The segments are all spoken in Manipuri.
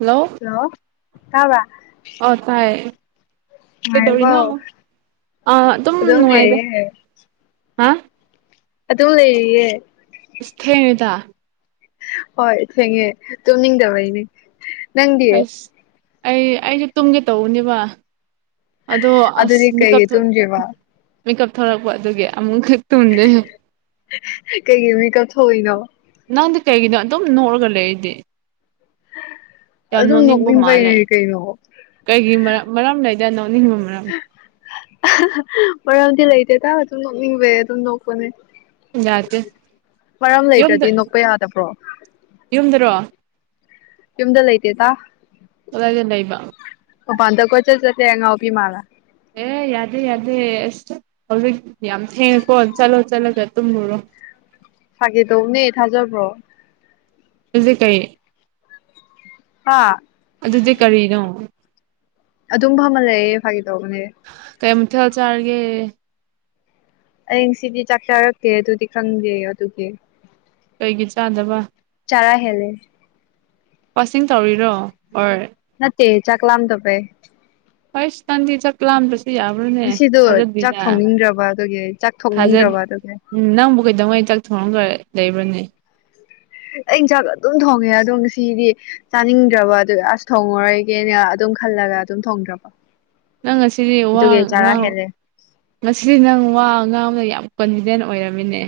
ꯍꯜꯂꯣ ꯍꯜꯂꯣ ꯇꯥꯕ꯭ꯔꯥ ꯑꯣ ꯇꯥꯏꯌꯦ ꯀꯩꯗꯧꯔꯤꯅꯣ ꯅꯨꯡꯉꯥꯏꯔꯤꯕꯣ ꯑ ꯑꯗꯨꯝ ꯅꯨꯡꯉꯥꯏꯗ ꯍꯥ ꯑꯗꯣ ꯂꯩꯔꯤꯌꯦ ꯏ꯭ꯁ ꯊꯦꯡꯉꯦꯗ ꯍꯣꯏ ꯊꯦꯡꯉꯦ ꯇꯨꯝꯅꯤꯡꯗꯕꯩꯅꯦ ꯅꯪꯗꯤ ꯑꯁ ꯑꯩ ꯑꯩꯁꯨ ꯇꯨꯝꯒꯦ ꯇꯧꯕꯅꯦꯕ ꯑꯗꯣ ꯑꯁ ꯑꯗꯨꯗꯤ ꯃꯤꯀꯞ ꯀꯩꯒꯤ ꯇꯨꯝꯗ꯭ꯔꯤꯕ ꯃꯤꯀꯞ ꯊꯣꯛꯂꯛꯄ ꯑꯗꯨꯒꯤ ꯑꯃꯨꯛꯀ ꯇꯨꯝꯗꯦ ꯀꯩꯒꯤ ꯃꯤꯀꯞ ꯊꯣꯛꯏꯅꯣ ꯅꯪꯗꯤ ꯀꯩꯒꯤꯅꯣ ꯑꯗꯨꯝ ꯅꯣꯛꫪꯒ ꯂꯩꯔꯤꯗꯤ ꯌꯥꯝ ꯑꯗꯨꯝ ꯅꯣꯛꯅꯤꯡꯕ ꯃꯥꯜꯂꯦ ꯅꯣꯛꯅꯤꯡꯕꯩꯅꯦ ꯀꯩꯅꯣ ꯀꯩꯒꯤ ꯃꯔ ꯃꯔꯝ ꯂꯩꯗ ꯅꯣꯛꯅꯤꯡꯕ ꯃꯔꯝ ꯃꯔꯝꯗꯤ ꯂꯩꯇꯦꯗ ꯑꯗꯨꯝ ꯅꯣꯛꯅꯤꯡꯕꯩ ꯑꯗꯨꯝ ꯅꯣꯛꯄꯅꯦ ꯌꯥꯗꯦ ꯃꯔꯝ ꯌꯨꯝꯗ ꯂꯩꯇ꯭ꯔꯗꯤ ꯅꯣꯛꯄ ꯌꯥꯗꯕ꯭ꯔꯣ ꯌꯨꯝꯗꯔꯣ ꯌꯨꯝꯗ ꯂꯩꯇꯦꯗ ꯀꯗꯥꯢꯗ ꯂꯩꯕ ꯃꯄꯥꯟꯗ ꯀꯣꯢꯆꯠ ꯆꯠꯂꯦ ꯑꯉꯥꯎꯕꯤ ꯃꯥꯜꯂ ꯑꯦ ꯌꯥꯗꯦ ꯌꯥꯗꯦ ꯑꯁ ꯍꯧꯖꯤꯛ ꯌꯥꯝ ꯊꯦꯡꯉꯦꯀꯣ ꯆꯠꯂꯣ ꯆꯠꯂꯒ ꯇꯨꯝꯃꯨꯔꯣ ꯐꯥꯒꯤ ꯇꯧꯕꯅꯦ ꯊꯥꯖꯕ꯭ꯔꯣ ꯗꯨꯗꯤ ꯀꯩ ꯍꯥ ꯑꯗꯨꯗꯤ ꯀꯔꯤꯅꯣ ꯑꯗꯨꯝ ꯐꯝꯃꯒ ꯂꯩ ꯐꯥꯒꯤ ꯇꯧꯕꯅꯦ ꯀꯩ ꯃꯊꯦꯜ ꯆꯥꯔꯒꯦ ꯑꯩ ꯉꯁꯤꯗꯤ ꯆꯥꯛ ꯆꯥꯔꯛꯇꯦ ꯑꯗꯨꯗꯤ ꯈꯪꯗꯦ ꯑꯗꯨꯒꯤ ꯀꯩꯒꯤ ꯆꯥꯗꯕ ꯆꯔꯥ ꯍꯦꯜꯂꯦ ꯋꯥꯁꯤꯡ ꯇꯧꯔꯤꯔꯣ ꯍꯣꯏ ꯅꯠꯇꯦ ꯆꯥꯛ ꯂꯝꯗꯕꯩ ꯍꯣꯏꯁ‌ ꯅꯪꯗꯤ ꯆꯥꯛ ꯂꯥꯗ꯭ꯔꯁꯨ ꯌꯥꯕ ꯉꯁꯤꯗꯨ ꯆꯥꯛ ꯊꯣꯡꯅꯤꯡꯗ꯭ꯔꯕ ꯑꯗꯨꯒꯤ ꯆꯥꯛ ꯊꯥꯖ ꯊꯣꯡꯅꯤꯡꯗ꯭ꯔꯕ ꯑꯗꯨꯒꯤ ꯎꯝ ꯅꯪꯕꯨ ꯀꯩꯗꯉꯩ ꯆꯥꯛ ꯊꯣꯡꯉꯒ ꯂꯩꯕ꯭ꯔꯅꯦ ꯑꯩ ꯏꯟꯁꯥꯡ ꯑꯗꯨꯝ ꯊꯣꯡꯉꯦ ꯑꯗꯣ ꯉꯁꯤꯗꯤ ꯇꯥꯅꯤꯡꯗ꯭ꯔꯥꯕ ꯑꯗꯨꯏ ꯑꯁ ꯊꯣꯡꯉꯔꯣꯏꯒꯦꯅ ꯑꯗꯨꯝ ꯈꯜꯂꯒ ꯑꯗꯨꯝ ꯊꯣꯡꯗ꯭ꯔꯥꯕ ꯅꯪ ꯉꯁꯤꯗꯤ ꯋꯥ ꯉꯥꯡꯑꯣ ꯍꯦꯜꯂꯦ ꯉꯁꯤꯗꯤ ꯅꯪ ꯋꯥ ꯑꯉꯥꯡꯕꯗ ꯌꯥꯝ ꯀꯣꯟꯐꯤꯗꯦꯟ ꯑꯣꯏꯔꯝꯃꯤꯅꯦ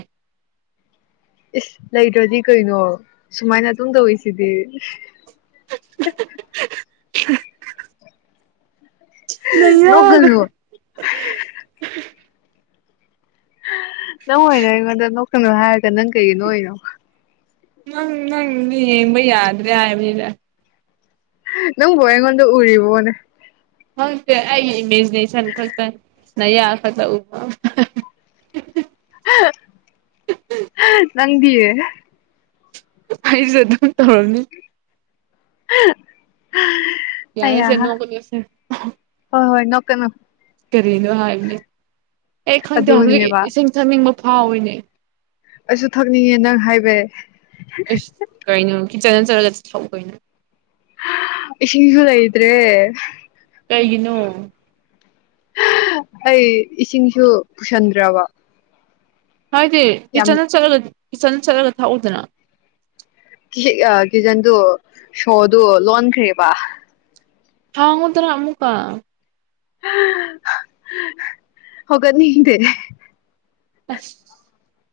ꯏꯁ ꯂꯩꯇ꯭ꯔꯗꯤ ꯀꯩꯅꯣ ꯁꯨꯃꯥꯏꯅ ꯑꯗꯨꯝ ꯇꯧꯋꯤꯁꯤꯗꯤ ꯅꯣꯛꯀꯅꯨ [unintelligible] [unintelligible] ꯅꯪ ꯑꯣꯏꯔꯦ ꯑꯩꯉꯣꯟꯗ ꯅꯣꯛꯀꯅꯣ ꯍꯥꯏꯔꯒ ꯅꯪ ꯀꯩꯒꯤ ꯅꯣꯛꯏꯅꯣ ꯅꯪ ꯅꯪ ꯃꯤ ꯌꯦꯡꯕ ꯌꯥꯗ꯭ꯔꯦ ꯍꯥꯏ꯭ꯕꯅꯤꯗꯥ [unintelligible] ꯅꯪꯕꯨ ꯑꯩꯉꯣꯟꯗ ꯎꯔꯤꯕꯣꯅꯦ ꯈꯪꯗꯦ ꯑꯩꯒꯤ ꯏꯃꯦꯖꯤꯅꯦꯁꯟ ꯈꯛꯇꯅꯤ ꯅꯌꯥ ꯈꯛꯇ ꯎꯕ [unintelligible] ꯅꯪꯗꯤ ꯑꯩꯁꯨ ꯑꯗꯨꯝ ꯇꯧꯔꯝꯅꯤ [unintelligible] ꯌꯥꯔꯦꯁꯦ ꯑꯌꯥꯍ ꯅꯣꯛꯀꯅꯨꯁꯦ ꯍꯣꯏ ꯍꯣꯏ ꯅꯣꯛꯀꯅꯨ ꯀꯔꯤꯅꯣ ꯍꯥꯏꯌꯨꯅꯦ ꯑꯩ ꯈꯪꯇꯦ ꯍꯧꯖꯤꯛ ꯑꯗꯨꯅꯦꯕ ꯏꯁꯤꯡ ꯊꯛꯅꯤꯡꯕ ꯐꯥꯎꯋꯤꯅꯦ ꯑꯩꯁꯨ ꯊꯛꯅꯤꯡꯉꯦ ꯅꯪ ꯍꯥꯏꯕꯩ ꯑꯏꯁ ꯀꯩꯔꯤꯅꯣ ꯀꯤꯠꯆꯟꯗ ꯆꯠꯂꯒ ꯊꯛꯎ ꯀꯩꯅꯣ ꯏꯁꯤꯡꯁꯨ ꯂꯩꯇ꯭ꯔꯦ ꯀꯩꯒꯤꯅꯣ ꯑꯩ ꯏꯁꯤꯡꯁꯨ ꯄꯨꯁꯤꯟꯗ꯭ꯔꯥꯕ ꯍꯥꯏꯗꯤ ꯀꯤꯠꯆꯟꯗ ꯆꯠꯂꯒ ꯀꯤꯠꯆꯟꯗ ꯆꯠꯂꯒ ꯊꯛꯎꯗꯅ ꯀꯤ ꯀꯤꯆꯟꯗꯨ ꯁꯣꯗꯨ ꯂꯣꯟꯈ꯭ꯔꯦꯕ ꯍꯥꯡꯉꯣꯗꯅ ꯑꯃꯨꯛꯀ [unintelligible] ꯍꯧꯒꯠꯅꯤꯡꯗꯦ ꯑꯁ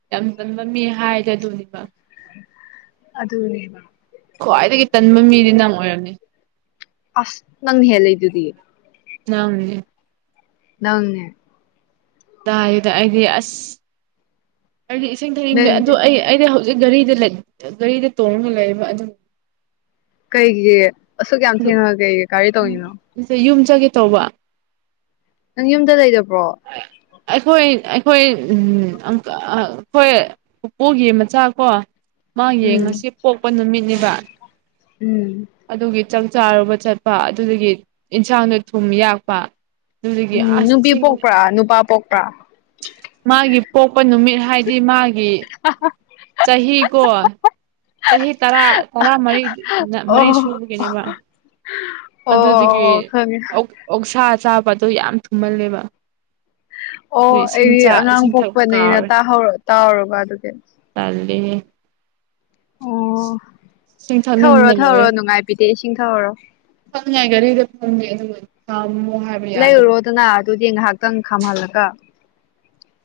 ꯌꯥꯝ ꯇꯟꯕ ꯃꯤ ꯍꯥꯏꯔꯗꯤ ꯑꯗꯨꯅꯤꯕ ꯑꯗꯨꯅꯤꯕ ꯈ꯭ꯋꯥꯏꯗꯒꯤ ꯇꯟꯕ ꯃꯤꯗꯤ ꯅꯪ ꯑꯣꯏꯔꯝꯃꯦ ꯑꯁ ꯅꯪ ꯍꯦꯜꯂꯤꯗꯨꯗꯤ ꯅꯪꯅꯦ ꯅꯪꯅꯦ ꯗꯥꯏꯌꯦꯗ ꯑꯩꯗꯤ ꯑꯁ ꯑꯩꯗꯤ ꯏꯁꯤꯡ ꯊꯛꯅꯤꯡꯗꯦ ꯅꯪꯗꯤ ꯑꯗꯨ ꯑꯩ ꯑꯩꯗꯤ ꯍꯧꯖꯤꯛ ꯒꯥꯔꯤꯗ ꯂꯩ ꯒꯥꯔꯤꯗ ꯇꯣꯡꯉꯒ ꯂꯩꯔꯕ ꯑꯗꯨꯝ ꯀꯩꯒꯤ ꯑꯁꯨꯛ ꯌꯥꯝ ꯊꯦꯡꯉꯒ ꯀꯩꯒꯤ ꯀꯔꯤ ꯇꯧꯏꯅꯣ ꯌꯨꯝ ꯆꯪꯒꯦ ꯇꯧꯕ ꯅꯪ ꯌꯨꯝꯗ ꯂꯩꯗꯕ꯭ꯔꯣ [unintelligible] ꯑꯩꯈꯣꯏ ꯑꯩꯈꯣꯏ ꯎꯝ ꯑꯥ ꯑꯥ ꯈꯣꯏ ꯄꯨꯄꯨꯒꯤ ꯃꯆꯥ ꯀꯣ ꯃꯥ ꯌꯦꯡ ꯎꯝ ꯉꯁꯤ ꯄꯣꯛꯄ ꯅꯨꯃꯤꯠꯅꯦꯕ ꯎꯝ ꯑꯗꯨꯒꯤ ꯆꯥꯛ ꯆꯥꯔꯨꯕ ꯆꯠꯄ ꯑꯗꯨꯗꯨꯒꯤ ꯏꯟꯁꯥꯡꯗꯣ ꯊꯨꯝ ꯌꯥꯛꯄ ꯑꯗꯨꯗꯒꯤ ꯎꯝ ꯑꯁ ꯅꯨꯄꯤ ꯁꯤꯡ ꯄꯣꯛꯄ꯭ꯔꯥ ꯅꯨꯄꯥ ꯄꯣꯛꯄ꯭ꯔꯥ ꯃꯥꯒꯤ ꯄꯣꯛꯄ ꯅꯨꯃꯤꯠ ꯍꯥꯏꯗꯤ ꯃꯥꯒꯤ [unintelligible] ꯆꯍꯤ ꯀꯣ ꯆꯍꯤ ꯇꯔꯥ ꯇꯔꯥꯃꯔꯤ ꯃꯔꯤ ꯑꯣ ꯁꯨꯕꯒꯤꯅꯦꯕ ꯑꯣ ꯑꯣ ꯑꯗꯨꯗꯒꯤ ꯑꯣ ꯈꯪꯉꯦ ꯑꯣꯛꯁꯥ ꯆꯥꯕ ꯑꯗꯣ ꯌꯥꯝ ꯊꯨꯝꯃꯜꯂꯦꯕ ꯑꯣ ꯑꯗꯨ ꯏꯁꯤꯡ ꯑꯩ ꯆꯥ ꯑꯉꯥꯡ ꯏꯁꯤꯡ ꯊꯛꯄ ꯄꯣꯛꯄꯅꯤꯅ ꯀꯥꯎꯔꯦ ꯇꯥꯍꯧ ꯇꯥꯍꯧꯔꯕ ꯑꯗꯨꯒꯤ ꯇꯜꯂꯦꯍꯦ ꯑꯣ ꯏꯁꯤꯡ ꯊꯧꯎꯔꯣ ꯊꯛꯅꯤꯡꯕꯅ ꯂꯣꯏꯔꯦ ꯊꯧꯎꯔꯣ ꯅꯨꯡꯉꯥꯏꯕꯤꯗꯦ ꯏꯁꯤꯡ ꯊꯧꯎꯔꯣ [unintelligible] ꯂꯩꯔꯨꯔꯣꯗꯅ ꯑꯗꯨꯗꯤ ꯉꯍꯥꯛꯇꯪ ꯈꯥꯝꯍꯜꯂꯒ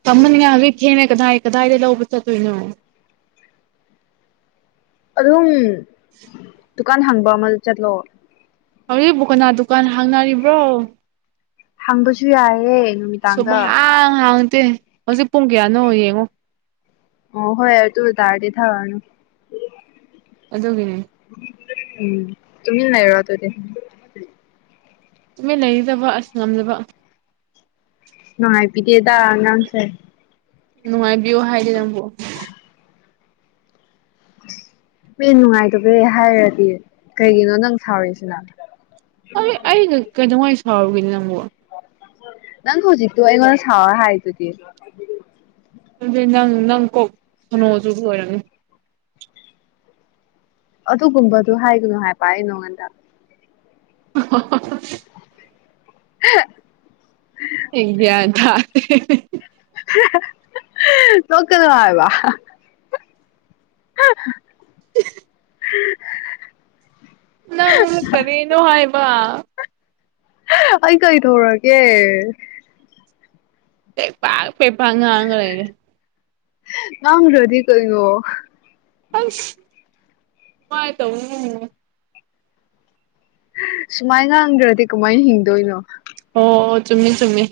ꯊꯦꯡꯉꯦ ꯀꯗꯥꯏ ꯀꯗꯥꯏꯗ ꯂꯧꯕ ꯆꯠꯇꯣꯏꯅꯣ ꯑꯗꯨꯝ ꯗꯨꯀꯥꯟ ꯍꯥꯡꯕ ꯑꯃꯗ ꯆꯠꯂꯣ ꯍꯧꯖꯤꯛꯕꯨ ꯀꯅꯥ ꯗꯨꯀꯥꯟ ꯍꯥꯡꯅꯔꯤꯕ꯭ꯔꯣ ꯍꯥꯡꯕꯁꯨ ꯌꯥꯏꯌꯦ ꯅꯨꯃꯤꯗꯥꯡꯗ ꯁꯨꯞꯍꯥꯡ ꯍꯥꯡꯇꯦ ꯍꯧꯖꯤꯛ ꯄꯨꯡ ꯀꯌꯥꯅꯣ ꯌꯦꯡꯉꯣ ꯑꯣ ꯍꯣꯏ ꯑꯗꯨ ꯇꯔꯥꯗꯤ ꯊꯥꯛ ꯎꯔꯅꯨ ꯑꯗꯨꯒꯤꯅꯤ ꯎꯝ ꯇꯨꯃꯤꯟ ꯂꯩꯔꯣ ꯑꯗꯨꯗꯤ ꯇꯨꯃꯤꯟ ꯂꯩꯒꯗꯕ ꯑꯁ ꯉꯝꯗꯕ ꯅꯨꯡꯉꯥꯏꯕꯤꯗꯦꯗ ꯅꯪꯁꯦ ꯅꯨꯡꯉꯥꯏꯕꯤꯌꯨ ꯍꯥꯏꯗꯦ ꯅꯪꯕꯨ ꯃꯤ ꯅꯨꯡꯉꯥꯏꯇꯕꯗꯩꯩ ꯍꯥꯏꯔꯗꯤ ꯀꯩꯒꯤꯅꯣ ꯅꯪ ꯁꯥꯎꯔꯤꯁꯤꯅ ꯑꯩ ꯑꯩꯩꯅ ꯀꯩꯗꯧꯉꯩ ꯁꯥꯎꯔꯒꯦꯅꯦ ꯅꯪꯕꯨ ꯅꯪ ꯍꯧꯖꯤꯛ ꯇꯨ ꯑꯩꯉꯣꯟꯗ ꯁꯥꯎꯔ ꯍꯥꯏꯗꯨꯗꯤ ꯑꯗꯨꯗꯤ ꯅꯪ ꯅꯪ ꯀꯣꯛ ꯁꯣꯅꯣ ꯆꯨꯕ ꯑꯣꯏꯔꯝꯅꯤ ꯑꯗꯨꯒꯨꯝꯕꯗꯨ ꯍꯥꯏꯒꯅꯨ ꯍꯥꯏꯕ ꯑꯩ ꯅꯉꯣꯟꯗ [unintelligible] [unintelligible] ꯑꯩ ꯒꯌ꯭ꯥꯟ ꯇꯥꯔꯦ ꯅꯣꯛꯀꯥꯅꯨ ꯍꯥꯏꯕ [unintelligible] [unintelligible] [unintelligible] ꯅꯪ ꯀꯔꯤꯅꯣ ꯍꯥꯏꯕ ꯑꯩ ꯀꯩꯗꯧꯔꯒꯦ ꯄꯦꯄꯥꯛ ꯄꯦꯄꯥ ꯉꯥꯡꯔꯒ ꯂꯩꯔꯦ ꯉꯥꯡꯗ꯭ꯔꯗꯤ ꯀꯩꯅꯣ ꯑꯥꯏ꯭ꯁ ꯀꯃꯥꯏ ꯇꯧꯅꯨ ꯁꯨꯃꯥꯏ ꯉꯥꯡꯗ꯭ꯔꯗꯤ ꯀꯃꯥꯏ ꯍꯤꯡꯗꯣꯏꯅꯣ ꯑꯣ ꯆꯨꯝꯃꯤ ꯆꯨꯝꯃꯤ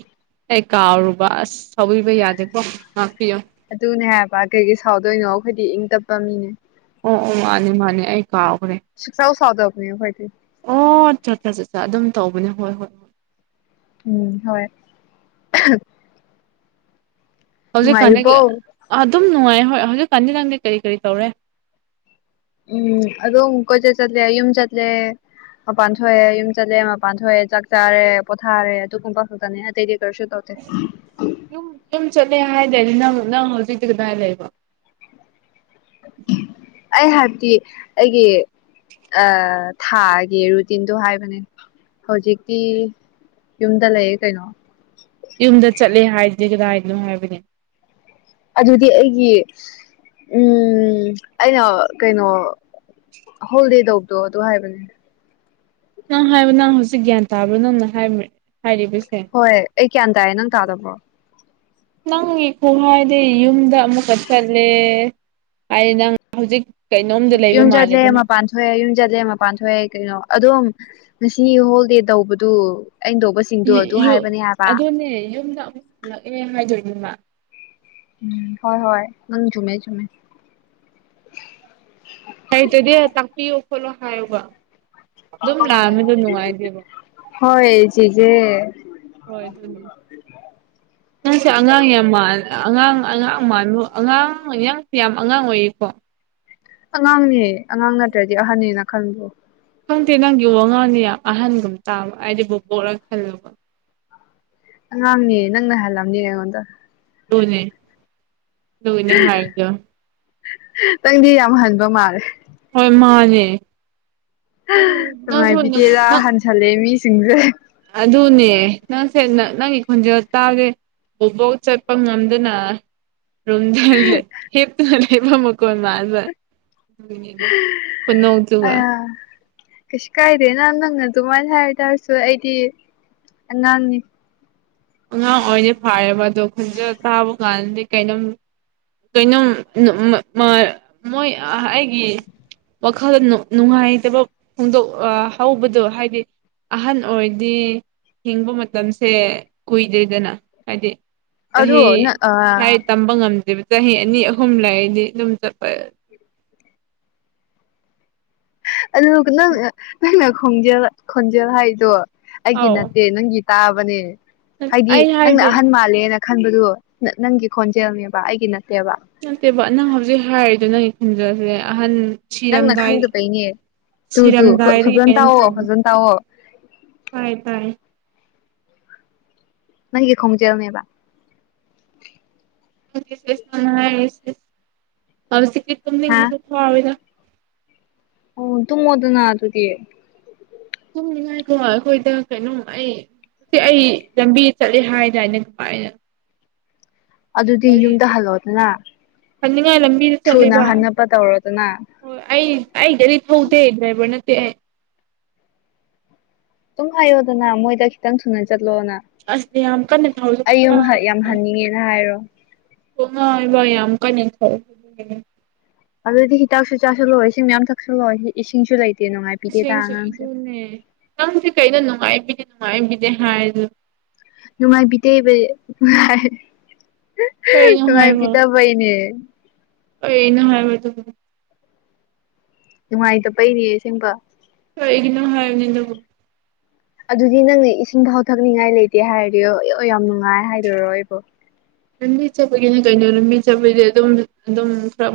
ꯑꯩ ꯀꯥꯎꯔꯨꯕ ꯑꯁ ꯁꯥꯎꯕꯤꯕ ꯌꯥꯗꯦꯀꯣ ꯉꯥꯛꯄꯤꯌꯣ ꯑꯗꯨꯅꯦ ꯍꯥꯏꯕ ꯀꯩꯒꯤ ꯁꯥꯎꯗꯣꯏꯅꯣ ꯑꯈꯣꯏꯗꯤ ꯏꯪ ꯇꯞꯄ ꯃꯤꯅꯦ ꯑꯣ ꯑꯣ ꯃꯥꯅꯦ ꯃꯥꯅꯦ ꯑꯩ ꯀꯥꯎꯈ꯭ꯔꯦ ꯁꯨꯀꯁꯥꯎ ꯁꯥꯎꯗꯕꯅꯤ ꯑꯈꯣꯏꯗꯤ ꯍꯣꯠ ꯆꯠ ꯆ ꯆ ꯑꯗꯨꯝ ꯇꯧꯕꯅꯦ ꯍꯣꯏ ꯍꯣꯏ ꯎꯝ ꯍꯣꯏ ꯅꯨꯡꯉꯥꯏꯔꯤꯕꯣ ꯍꯧꯖꯤꯛꯀꯥꯟꯗꯒꯤ ꯑꯗꯨꯝ ꯅꯨꯡꯉꯥꯏ ꯍꯣꯏ ꯍꯧꯖꯤꯛꯀꯥꯟꯗꯤ ꯅꯪꯗꯤ ꯀꯔꯤ ꯀꯔꯤ ꯇꯧꯔꯦ ꯎꯝ ꯑꯗꯨꯝ ꯀꯣꯏꯆꯠ ꯆꯠꯂꯦ ꯌꯨꯝ ꯆꯠꯂꯦ ꯃꯄꯥꯟ ꯊꯣꯛꯑꯦ ꯌꯨꯝ ꯆꯠꯂꯦ ꯃꯄꯥꯟ ꯊꯣꯛꯑꯦ ꯆꯥꯛ ꯆꯥꯔꯦ ꯄꯣꯊꯥꯔꯦ ꯑꯗꯨꯒꯨꯝꯕ ꯈꯛꯇꯅꯦ ꯑꯇꯩꯗꯤ ꯀꯔꯤꯁꯨ ꯇꯧꯗꯦ [unintelligible] ꯌꯨꯝ ꯌꯨꯝ ꯆꯠꯂꯦ ꯍꯥꯏꯗꯥꯏꯅꯦ ꯅꯪ ꯅꯪ ꯍꯧꯖꯤꯛꯇꯤ ꯀꯗꯥꯏ ꯂꯩꯕ ꯑꯩ ꯍꯥꯏꯕꯗꯤ ꯑꯩꯒꯤ ꯑ ꯊꯥꯒꯤ ꯔꯨꯇꯤꯟꯗꯨ ꯍꯥꯏꯕꯅꯤ ꯍꯧꯖꯤꯛꯇꯤ ꯌꯨꯝꯗ ꯂꯩꯌꯦ ꯀꯩꯅꯣ ꯌꯨꯝꯗ ꯆꯠꯂꯦ ꯍꯥꯏꯗꯤ ꯀꯗꯥꯏꯗꯅꯣ ꯍꯥꯏꯕꯅꯦ ꯑꯗꯨꯗꯤ ꯑꯩꯒꯤ ꯎꯝ ꯑꯩꯅ ꯀꯩꯅꯣ ꯍꯣꯜꯗꯦ ꯇꯧꯕꯗꯣ ꯑꯗꯨ ꯍꯥꯏꯕꯅꯦ ꯅꯪ ꯍꯥꯏꯌꯣ ꯅꯪ ꯍꯧꯖꯤꯛ ꯒ꯭ꯌꯥꯟ ꯇꯥꯕ ꯅꯪꯅ ꯍꯥꯏꯕ꯭ꯔ ꯍꯣꯏ ꯑꯩ ꯒ꯭ꯌꯥꯟ ꯇꯥꯌꯦ ꯅꯪ ꯇꯥꯗꯕ꯭ꯔꯣ ꯅꯪꯒꯤ ꯈꯨꯍꯥꯏꯗꯤ ꯌꯨꯝꯗ ꯑꯃꯨꯛꯀ ꯆꯠꯂꯦ ꯍꯥꯏꯗꯤ ꯅꯪ ꯍꯧꯖꯤꯛ ꯀꯩꯅꯣꯝꯗꯤ ꯂꯩꯕ ꯌꯨꯝ ꯆꯠꯂꯦ ꯃꯥꯜꯂꯦꯗꯅ ꯃꯄꯥꯟ ꯊꯣꯛꯑꯦ ꯌꯨꯝ ꯆꯠꯂꯦ ꯃꯄꯥꯟ ꯊꯣꯛꯑꯦ ꯀꯩꯅꯣ ꯑꯗꯨꯝ ꯉꯁꯤ ꯍꯣꯜꯗꯦ ꯇꯧꯕꯗꯨ ꯑꯩꯅ ꯇꯧꯕ ꯑꯗꯨꯅꯦ ꯌꯨꯝꯗ ꯑꯃꯨꯛ ꯍꯜꯂꯛꯑꯦ ꯍꯥꯏꯗꯣꯏꯅꯦꯕ ꯎꯝ ꯍꯣꯏ ꯍꯣꯏ ꯅꯪ ꯆꯨꯝꯃꯦ ꯆꯨꯨꯝꯃꯦ ꯍꯩꯇꯗꯤ ꯇꯥꯛꯄꯤꯌꯣ ꯈꯣꯠꯂꯣ ꯍꯥꯏꯌꯣꯕ ꯑꯗꯨꯝ ꯂꯥꯟꯕꯗꯣ ꯅꯨꯡꯉꯥꯏꯗꯦꯕ ꯍꯣꯏ ꯆꯤꯆꯦ ꯍꯣꯏ ꯑꯗꯨꯅꯤ [inaudible] ꯅꯪꯁꯦ ꯑꯉꯥꯡ ꯌꯥꯝ ꯃꯥꯜ ꯑꯉꯥꯡ ꯑꯉꯥꯡ ꯃꯥꯜꯕꯨ ꯑꯉꯥꯡ ꯅꯪꯁꯦ ꯌꯥꯝ ꯑꯉꯥꯡ ꯑꯣꯏꯌꯦꯀꯣ ꯑꯉꯥꯡꯅꯦ ꯑꯉꯥꯡ ꯅꯠꯇ꯭ꯔꯗꯤ ꯑꯍꯟꯅꯦꯅ ꯈꯟꯕ꯭ꯔꯣ ꯈꯪꯗꯦ ꯅꯪꯒꯤ ꯋꯥꯉꯥꯡꯅꯤ ꯌꯥꯝ ꯑꯍꯟꯒꯨꯝ ꯇꯥꯕ ꯑꯩꯗꯤ ꯕꯨꯕꯣꯛꯂ ꯈꯜꯂꯨꯕ ꯑꯉꯥꯡꯅꯤ ꯅꯪꯅ ꯍꯜꯂꯝꯅꯤ ꯑꯩꯉꯣꯟꯗ ꯑꯗꯨꯅꯦ ꯑꯗꯨꯒꯤꯅꯦ ꯍꯥꯏꯗꯣ ꯅꯪꯗꯤ ꯌꯥꯝ ꯍꯟꯕ ꯃꯥꯜꯂꯦ ꯍꯣꯏ ꯃꯥꯅꯦ [unintelligible] ꯊꯂꯦ ꯃꯤꯁꯤꯡꯁꯦ ꯑꯗꯨꯅꯦ ꯅꯪꯁꯦ ꯅꯪ ꯅꯪꯒꯤ ꯈꯣꯟꯖꯦꯜ ꯇꯥꯕꯁꯦ ꯕꯨꯕꯣꯛ ꯆꯠꯄ ꯉꯝꯗꯅ ꯔꯨꯝꯗ ꯂꯩ ꯍꯤꯞꯂ ꯂꯩꯕ ꯃꯈꯣꯟ ꯃꯥꯟꯕ ꯈꯨꯅꯣꯛꯇꯨꯒ ꯑꯌꯥ ꯀꯩꯁꯨ ꯀꯥꯏꯗꯦꯅ ꯅꯪꯅ ꯑꯗꯨꯃꯥꯏꯅ ꯍꯥꯏꯔ ꯇꯥꯔꯁꯨ ꯑꯩꯗꯤ ꯑꯉꯥꯡꯅꯤ ꯑꯉꯥꯡ ꯑꯣꯏꯔꯗꯤ ꯐꯥꯔꯦꯕ ꯑꯗꯣ ꯈꯣꯟꯖꯦꯟ ꯇꯥꯕ ꯀꯥꯟꯗꯗꯤ ꯀꯩꯅꯣꯝ ꯀꯩꯅꯣꯝ [unintelligible] ꯃꯣꯏ ꯑꯥ ꯑꯩꯒꯤ ꯋꯥꯈꯜ ꯅꯨꯡ ꯅꯨꯡꯉꯥꯏꯇꯕ ꯐꯣꯡꯗꯣꯛ ꯑ ꯍꯧꯕꯗꯣ ꯍꯥꯏꯗꯤ ꯑꯍꯟ ꯑꯣꯏꯔꯗꯤ ꯍꯤꯡꯕ ꯃꯇꯝꯁꯦ ꯀꯨꯏꯗꯦꯗꯅ ꯍꯥꯏꯗꯤ ꯑꯗꯣ ꯆꯍꯤ ꯅꯪ ꯑꯥ ꯍꯥꯏ ꯇꯝꯕ ꯉꯝꯗꯦꯕ ꯆꯍꯤ ꯑꯅꯤ ꯑꯍꯨꯝ ꯂꯩꯗꯤ ꯑꯗꯨꯝ ꯆꯠꯄ ꯑꯗꯨ ꯅꯪ ꯅꯪꯅ ꯈꯣꯡꯖꯦꯜ ꯈꯣꯟꯖꯦꯜ ꯍꯥꯏꯗꯣ ꯑꯩꯒꯤ ꯑꯧ ꯅꯠꯇꯦ ꯅꯪꯒꯤ ꯇꯥꯕꯅꯦ ꯍꯥꯏꯗꯤ ꯑꯩ ꯅꯪꯅ ꯍꯥꯏꯕꯗꯤ ꯑꯍꯟ ꯃꯥꯜꯂꯦꯅ ꯈꯟꯕꯗꯨ ꯅ ꯅꯪꯒꯤ ꯈꯣꯟꯖꯦꯜꯅꯦꯕ ꯑꯩꯒꯤ ꯅꯠꯇꯦꯕ ꯅꯠꯇꯦꯕ ꯅꯪ ꯍꯧꯖꯤꯛ ꯍꯥꯏꯔꯤꯗꯨ ꯅꯪꯒꯤ ꯈꯣꯟꯖꯦꯜꯅꯦ ꯑꯍꯟ ꯅꯪꯅ ꯁꯤꯔꯝꯗꯥꯏ ꯈꯪꯗꯕꯩꯅꯦ ꯇꯨ ꯇꯨ ꯁꯤꯔꯝꯗꯥꯏꯗꯒꯤ ꯐꯖꯅ ꯀꯩꯅꯣꯝ ꯇꯥꯛꯑꯣ ꯇꯧꯕ ꯐꯖꯅ ꯇꯥꯛꯑꯣ ꯐꯥꯏ ꯐꯥꯏ ꯅꯪꯒꯤ ꯈꯣꯡꯖꯦꯜꯅꯦꯕ [unintelligible] ꯍꯧꯖꯤꯛꯇꯤ ꯍꯥ ꯇꯨꯝꯅꯤꯡꯕꯁꯨ ꯐꯥꯎꯋꯤꯗ ꯑꯣ ꯇꯨꯝꯃꯣꯗꯅꯥ ꯑꯗꯨꯗꯤ ꯇꯨꯝꯅꯤꯡꯉꯥꯏꯗꯣ ꯑꯩꯈꯣꯏꯗ ꯀꯩꯅꯣ ꯑꯩ ꯁꯤ ꯑꯩ ꯂꯝꯕꯤ ꯆꯠꯂꯦ ꯍꯥꯏꯗꯥꯏꯅꯦ ꯁꯨꯃꯥꯏꯅ ꯑꯗꯨꯗꯤ ꯌꯨꯝꯗ ꯒꯥꯔꯤꯖꯦ ꯍꯜꯂꯣꯗꯅ ꯐꯅꯤꯡꯉꯥꯏ ꯂꯝꯕꯤꯗ ꯊꯨꯅ ꯆꯠꯂꯤꯕ ꯍꯟꯅꯕ ꯇꯧꯔꯣꯗꯅ ꯍꯣꯏ ꯑꯩ ꯑꯩ ꯒꯥꯔꯤ ꯊꯧꯗꯦ ꯗ꯭ꯔꯥꯏꯚꯔ ꯅꯠꯇꯦ ꯑꯩ ꯗꯨꯨꯝ ꯍꯥꯏꯌꯣꯗꯅ ꯃꯣꯏꯗ ꯈꯤꯇꯪ ꯊꯨꯅ ꯆꯠꯂꯣꯅ ꯑꯁ ꯌꯥꯝ ꯀꯟꯅ ꯊꯧꯔꯁꯨ ꯑꯩ ꯀꯣꯛ ꯌꯨꯝ ꯌꯥꯝ ꯉꯥꯎꯋꯦꯕ ꯍꯟꯅꯤꯡꯉꯦꯅ ꯍꯥꯏꯔꯣ [unintelligible] ꯑꯗꯨꯗꯤ ꯍꯤꯗꯥꯛꯁꯨ ꯆꯥꯁꯜꯂꯣ ꯏꯁꯤꯡ ꯃꯌꯥꯝ ꯊꯛꯆꯜꯂꯣ ꯏꯁꯤꯡꯁꯨ ꯂꯩꯇꯦ ꯅꯨꯡꯉꯥꯏ ꯏꯁꯤꯡꯁꯨ ꯑꯗꯨꯅꯦ ꯅꯪꯁꯦ ꯀꯩꯅꯣ ꯅꯨꯡꯉꯥꯏꯕꯤꯗꯦ ꯅꯨꯡꯉꯥꯏꯕꯤꯗꯦ ꯍꯥꯏ ꯑꯗꯨꯝ ꯅꯨꯡꯉꯥꯏꯕꯤꯗꯦꯕꯤ ꯀꯩꯅꯣ ꯍꯥꯏꯕ ꯅꯨꯡꯉꯥꯏꯕꯤꯗꯕ ꯍꯣꯏꯅꯦ ꯀꯩꯅꯣ ꯍꯥꯏꯕꯗꯨ ꯅꯨꯡꯉꯥꯏꯇꯕꯩꯅꯦ ꯑꯁꯦꯡꯕ ꯀꯤꯒꯤꯅꯣ ꯍꯥꯏꯕꯅꯦ ꯑꯗꯨꯕꯨ ꯑꯗꯨꯗꯤ ꯅꯪꯅ ꯏꯁꯤꯡ ꯐꯥꯎ ꯊꯛꯅꯤꯡꯉꯥꯏ ꯂꯩꯇꯦ ꯍꯥꯏꯔꯗꯤ ꯌꯣ ꯌꯥꯝ ꯅꯨꯡꯉꯥꯏ ꯍꯥꯏꯗꯣꯏꯔꯣ ꯑꯩꯕꯨ ꯂꯝꯕꯤ ꯆꯠꯄꯒꯤꯅꯤ ꯀꯩꯅꯣ ꯂꯝꯕꯤ ꯆꯠꯄꯩꯗꯤ ꯑꯗꯨꯝ ꯑꯗꯨꯝ ꯈꯔ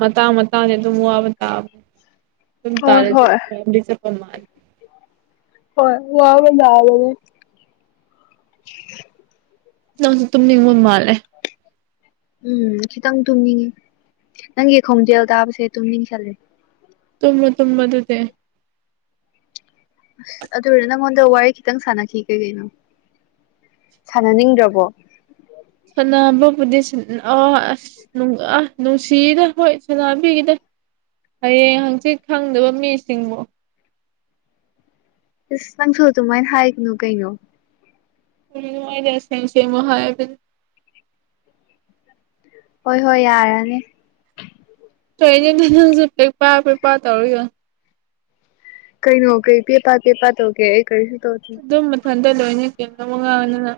ꯃꯇꯥꯥꯡ ꯃꯇꯥꯡꯅꯦ ꯑꯗꯨꯨꯝ ꯋꯥꯕ ꯇꯕ [inaudible] ꯗꯨꯝ ꯇꯥꯔꯦꯖꯦ ꯍꯣꯏ ꯑꯗꯨꯝꯗꯤ ꯆꯥꯄ ꯃꯥꯜꯂꯦ ꯍꯣꯏ ꯋꯥꯕꯇꯕꯅꯤ ꯅꯪꯁꯨ ꯇꯨꯝꯅꯤꯡꯕ ꯃꯥꯜꯂꯦ ꯎꯝ ꯈꯤꯇꯪ ꯇꯨꯝꯅꯤꯡꯉꯤ ꯅꯪꯒꯤ ꯈꯣꯡꯖꯦꯜ ꯇꯥꯕꯁꯦ ꯇꯨꯝꯅꯤꯡꯁꯜꯂꯦ ꯇꯂꯤ ꯇꯨꯝꯃꯣ ꯑꯗꯨꯗꯤ ꯑꯁ ꯑꯗꯨꯔ ꯅꯪꯉꯣꯟꯗ ꯋꯥꯔꯤ ꯈꯤꯇꯪ ꯁꯥꯟꯅꯈꯤꯒꯦ ꯀꯩꯅꯣ ꯁꯥꯟꯅꯅꯤꯡꯗ꯭ꯔꯕꯣ ꯁꯥꯅꯕꯕꯨꯗꯤ ꯁꯥꯟ ꯑꯣ ꯑꯁ ꯅꯨ ꯑꯥ ꯅꯨꯡꯁꯤꯗ ꯍꯣꯏ ꯁꯅꯥꯕꯤꯒꯦꯗ ꯍꯌꯦꯡ ꯍꯪꯆꯤꯠ ꯈꯪꯗꯕ ꯃꯤꯁꯤꯡꯕꯨ ꯑꯁ ꯅꯪꯁꯨ ꯑꯗꯨꯃꯥꯏꯟ ꯍꯥꯏꯒꯅꯨ ꯀꯩꯅꯣ ꯀꯔꯤꯅꯣ ꯑꯩꯗꯤ ꯑꯁꯦꯡ ꯑꯁꯦ ꯍꯥꯏꯕꯅꯤ ꯍꯣꯏ ꯍꯣꯏ ꯌꯥꯔꯅꯤ ꯀꯩꯅꯣꯗ ꯅꯪꯁꯨ ꯄꯦ ꯄꯥ ꯄꯦꯄꯥ ꯇꯧꯔꯒ ꯀꯩꯅꯣ ꯀꯩ ꯄꯦ ꯄꯥ ꯄꯦ ꯄꯥ ꯇꯧꯒꯦ ꯑꯩ ꯀꯔꯤꯁꯨ ꯇꯧ ꯑꯗꯨꯝ ꯃꯊꯟꯇ ꯂꯣꯏꯅ ꯀꯦꯝꯅꯕ ꯉꯥꯡꯗꯅ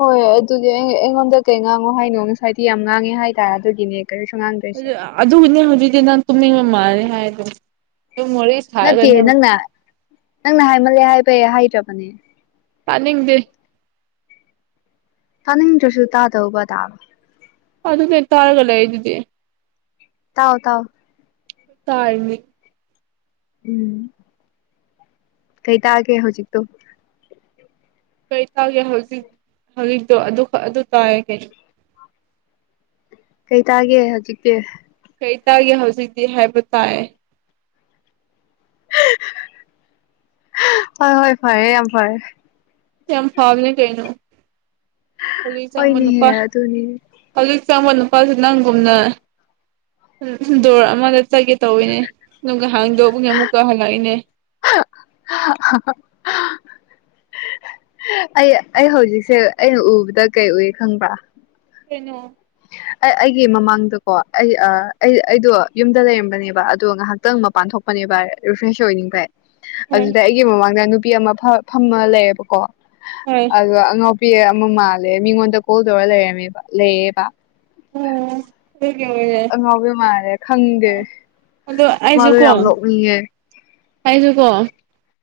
ꯍꯣꯏ ꯑꯗꯨꯗꯤ ꯑꯩ ꯑꯩꯉꯣꯟꯗ ꯀꯩ ꯉꯥꯡꯉꯣ ꯍꯥꯏꯅꯣ ꯉꯁꯥꯏꯗꯤ ꯌꯥꯝ ꯉꯥꯡꯉꯦ ꯍꯥꯏꯇꯥꯏ ꯑꯗꯨꯒꯤꯅꯦ ꯀꯔꯤꯁꯨ ꯉꯥꯡ ꯑꯗꯨ ꯑꯗꯨꯒꯤꯅꯦ ꯍꯧꯖꯤꯛꯇꯤ ꯅꯪ ꯇꯨꯝꯅꯤꯡꯕ ꯃꯥꯜꯂꯦ ꯍꯥꯏꯗꯣ ꯗꯨꯝ ꯋꯥꯔꯤꯁ ꯅꯠꯇꯦ ꯅꯪꯅ ꯅꯪꯅ ꯍꯥꯏꯃꯜꯂꯦ ꯍꯥꯏꯕꯩ ꯍꯥꯏꯗ꯭ꯔꯕꯅꯦ ꯇꯅꯤꯡꯗꯦ ꯇꯥꯅꯤꯡꯗ꯭ꯔꯁꯨ ꯇꯥꯗꯧꯕ ꯇꯥꯕ ꯑꯗꯨꯅꯦ ꯇꯔꯒ ꯂꯩꯗꯨꯗꯤ ꯇꯥꯎ ꯇꯥꯎ ꯇꯥꯥꯏꯃꯤ ꯎꯝ ꯀꯩ ꯇꯥꯒꯦ ꯍꯧꯖꯤꯛꯇꯣ ꯀꯩ ꯇꯒꯦ ꯍꯧꯖꯤꯛ ꯍꯧꯖꯤꯛꯇꯣ ꯑꯗꯨꯈꯛ ꯑꯗꯨ ꯇꯥꯏ ꯀꯩꯁꯨ ꯀꯩ ꯇꯥꯒꯦ ꯍꯧꯖꯤꯛꯇꯤ ꯀꯩ ꯇꯒꯦ ꯍꯧꯖꯤꯛꯇꯤ ꯍꯥꯏꯕ ꯇꯥꯏ ꯍꯣꯏ ꯍꯣꯏ ꯐꯔꯦ ꯌꯥꯝ ꯐꯔꯦ ꯌꯥꯝ ꯐꯥꯕꯅꯤ ꯀꯩꯅꯣ [inaudible] ꯆꯪꯕ ꯍꯣꯏꯅꯦꯍꯦ ꯅꯨꯄꯥ ꯑꯗꯨꯅꯦ ꯍꯧꯖꯤꯛ ꯆꯪꯕ ꯅꯨꯄꯥꯁꯗꯨ ꯅꯪꯒꯨꯝꯅ ꯗꯣꯔ ꯑꯃꯗ ꯆꯒꯦ ꯇꯧꯔꯤꯅꯦ ꯑꯗꯨꯒꯥ ꯍꯥꯡꯗꯧꯕꯅ ꯑꯃꯨꯛꯀ ꯍꯜꯂꯛꯏꯅꯦ [unintelligible] ꯑꯩ ꯑꯩ ꯍꯧꯖꯤꯛꯁꯦ ꯑꯩꯅ ꯎꯕꯗ ꯀꯩ ꯎꯏ ꯈꯪꯕ꯭ꯔꯥ ꯀꯩꯅꫭ ꯑꯩ ꯑꯩꯒꯤ ꯃꯃꯥꯡꯗꯀꯣ ꯑꯩ ꯑꯩ ꯑꯩꯗꯣ ꯌꯨꯝꯗ ꯂꯩꯔꯝꯕꯅꯦꯕ ꯑꯗꯣ ꯉꯥꯏꯍꯥꯛꯇꯪ ꯃꯄꯥꯟ ꯊꯣꯛꯄ ꯄꯅꯤꯕ ꯔꯤꯐ꯭ꯔꯦꯁ ꯑꯣꯏꯅꯤꯡꯕꯩ ꯍꯣꯏ ꯑꯗꯨꯗ ꯑꯩꯒꯤ ꯃꯃꯥꯡꯗ ꯅꯨꯄꯤ ꯑꯃ ꯐꯝꯃ ꯂꯩꯌꯦꯕꯀꯣ ꯍꫭꯏ ꯑꯗꯣ ꯑꯉꯥꯎꯄꯤ ꯑꯃ ꯃꯥꯜꯂꯦ ꯃꯤꯉꯣꯟꯗ ꯀꯣꯜ ꯇꯧꯔ ꯂꯩꯔꯝꯃꯦꯕ ꯂꯩꯌꯦꯕ ꯎꯝ ꯑꯉꯥꯎꯕꯤ ꯃꯥꯜꯂꯦ ꯈꯪꯗꯦ [unintelligible] ꯑꯗꯨ ꯑꯩꯁꯨ ꯃꯥꯗꯣ ꯌꯥꯝ ꯀꫭ ꯅꯣꯛꯅꯤꯡꯉꯦ ꯑꯩꯁꯨ ꯀꯣ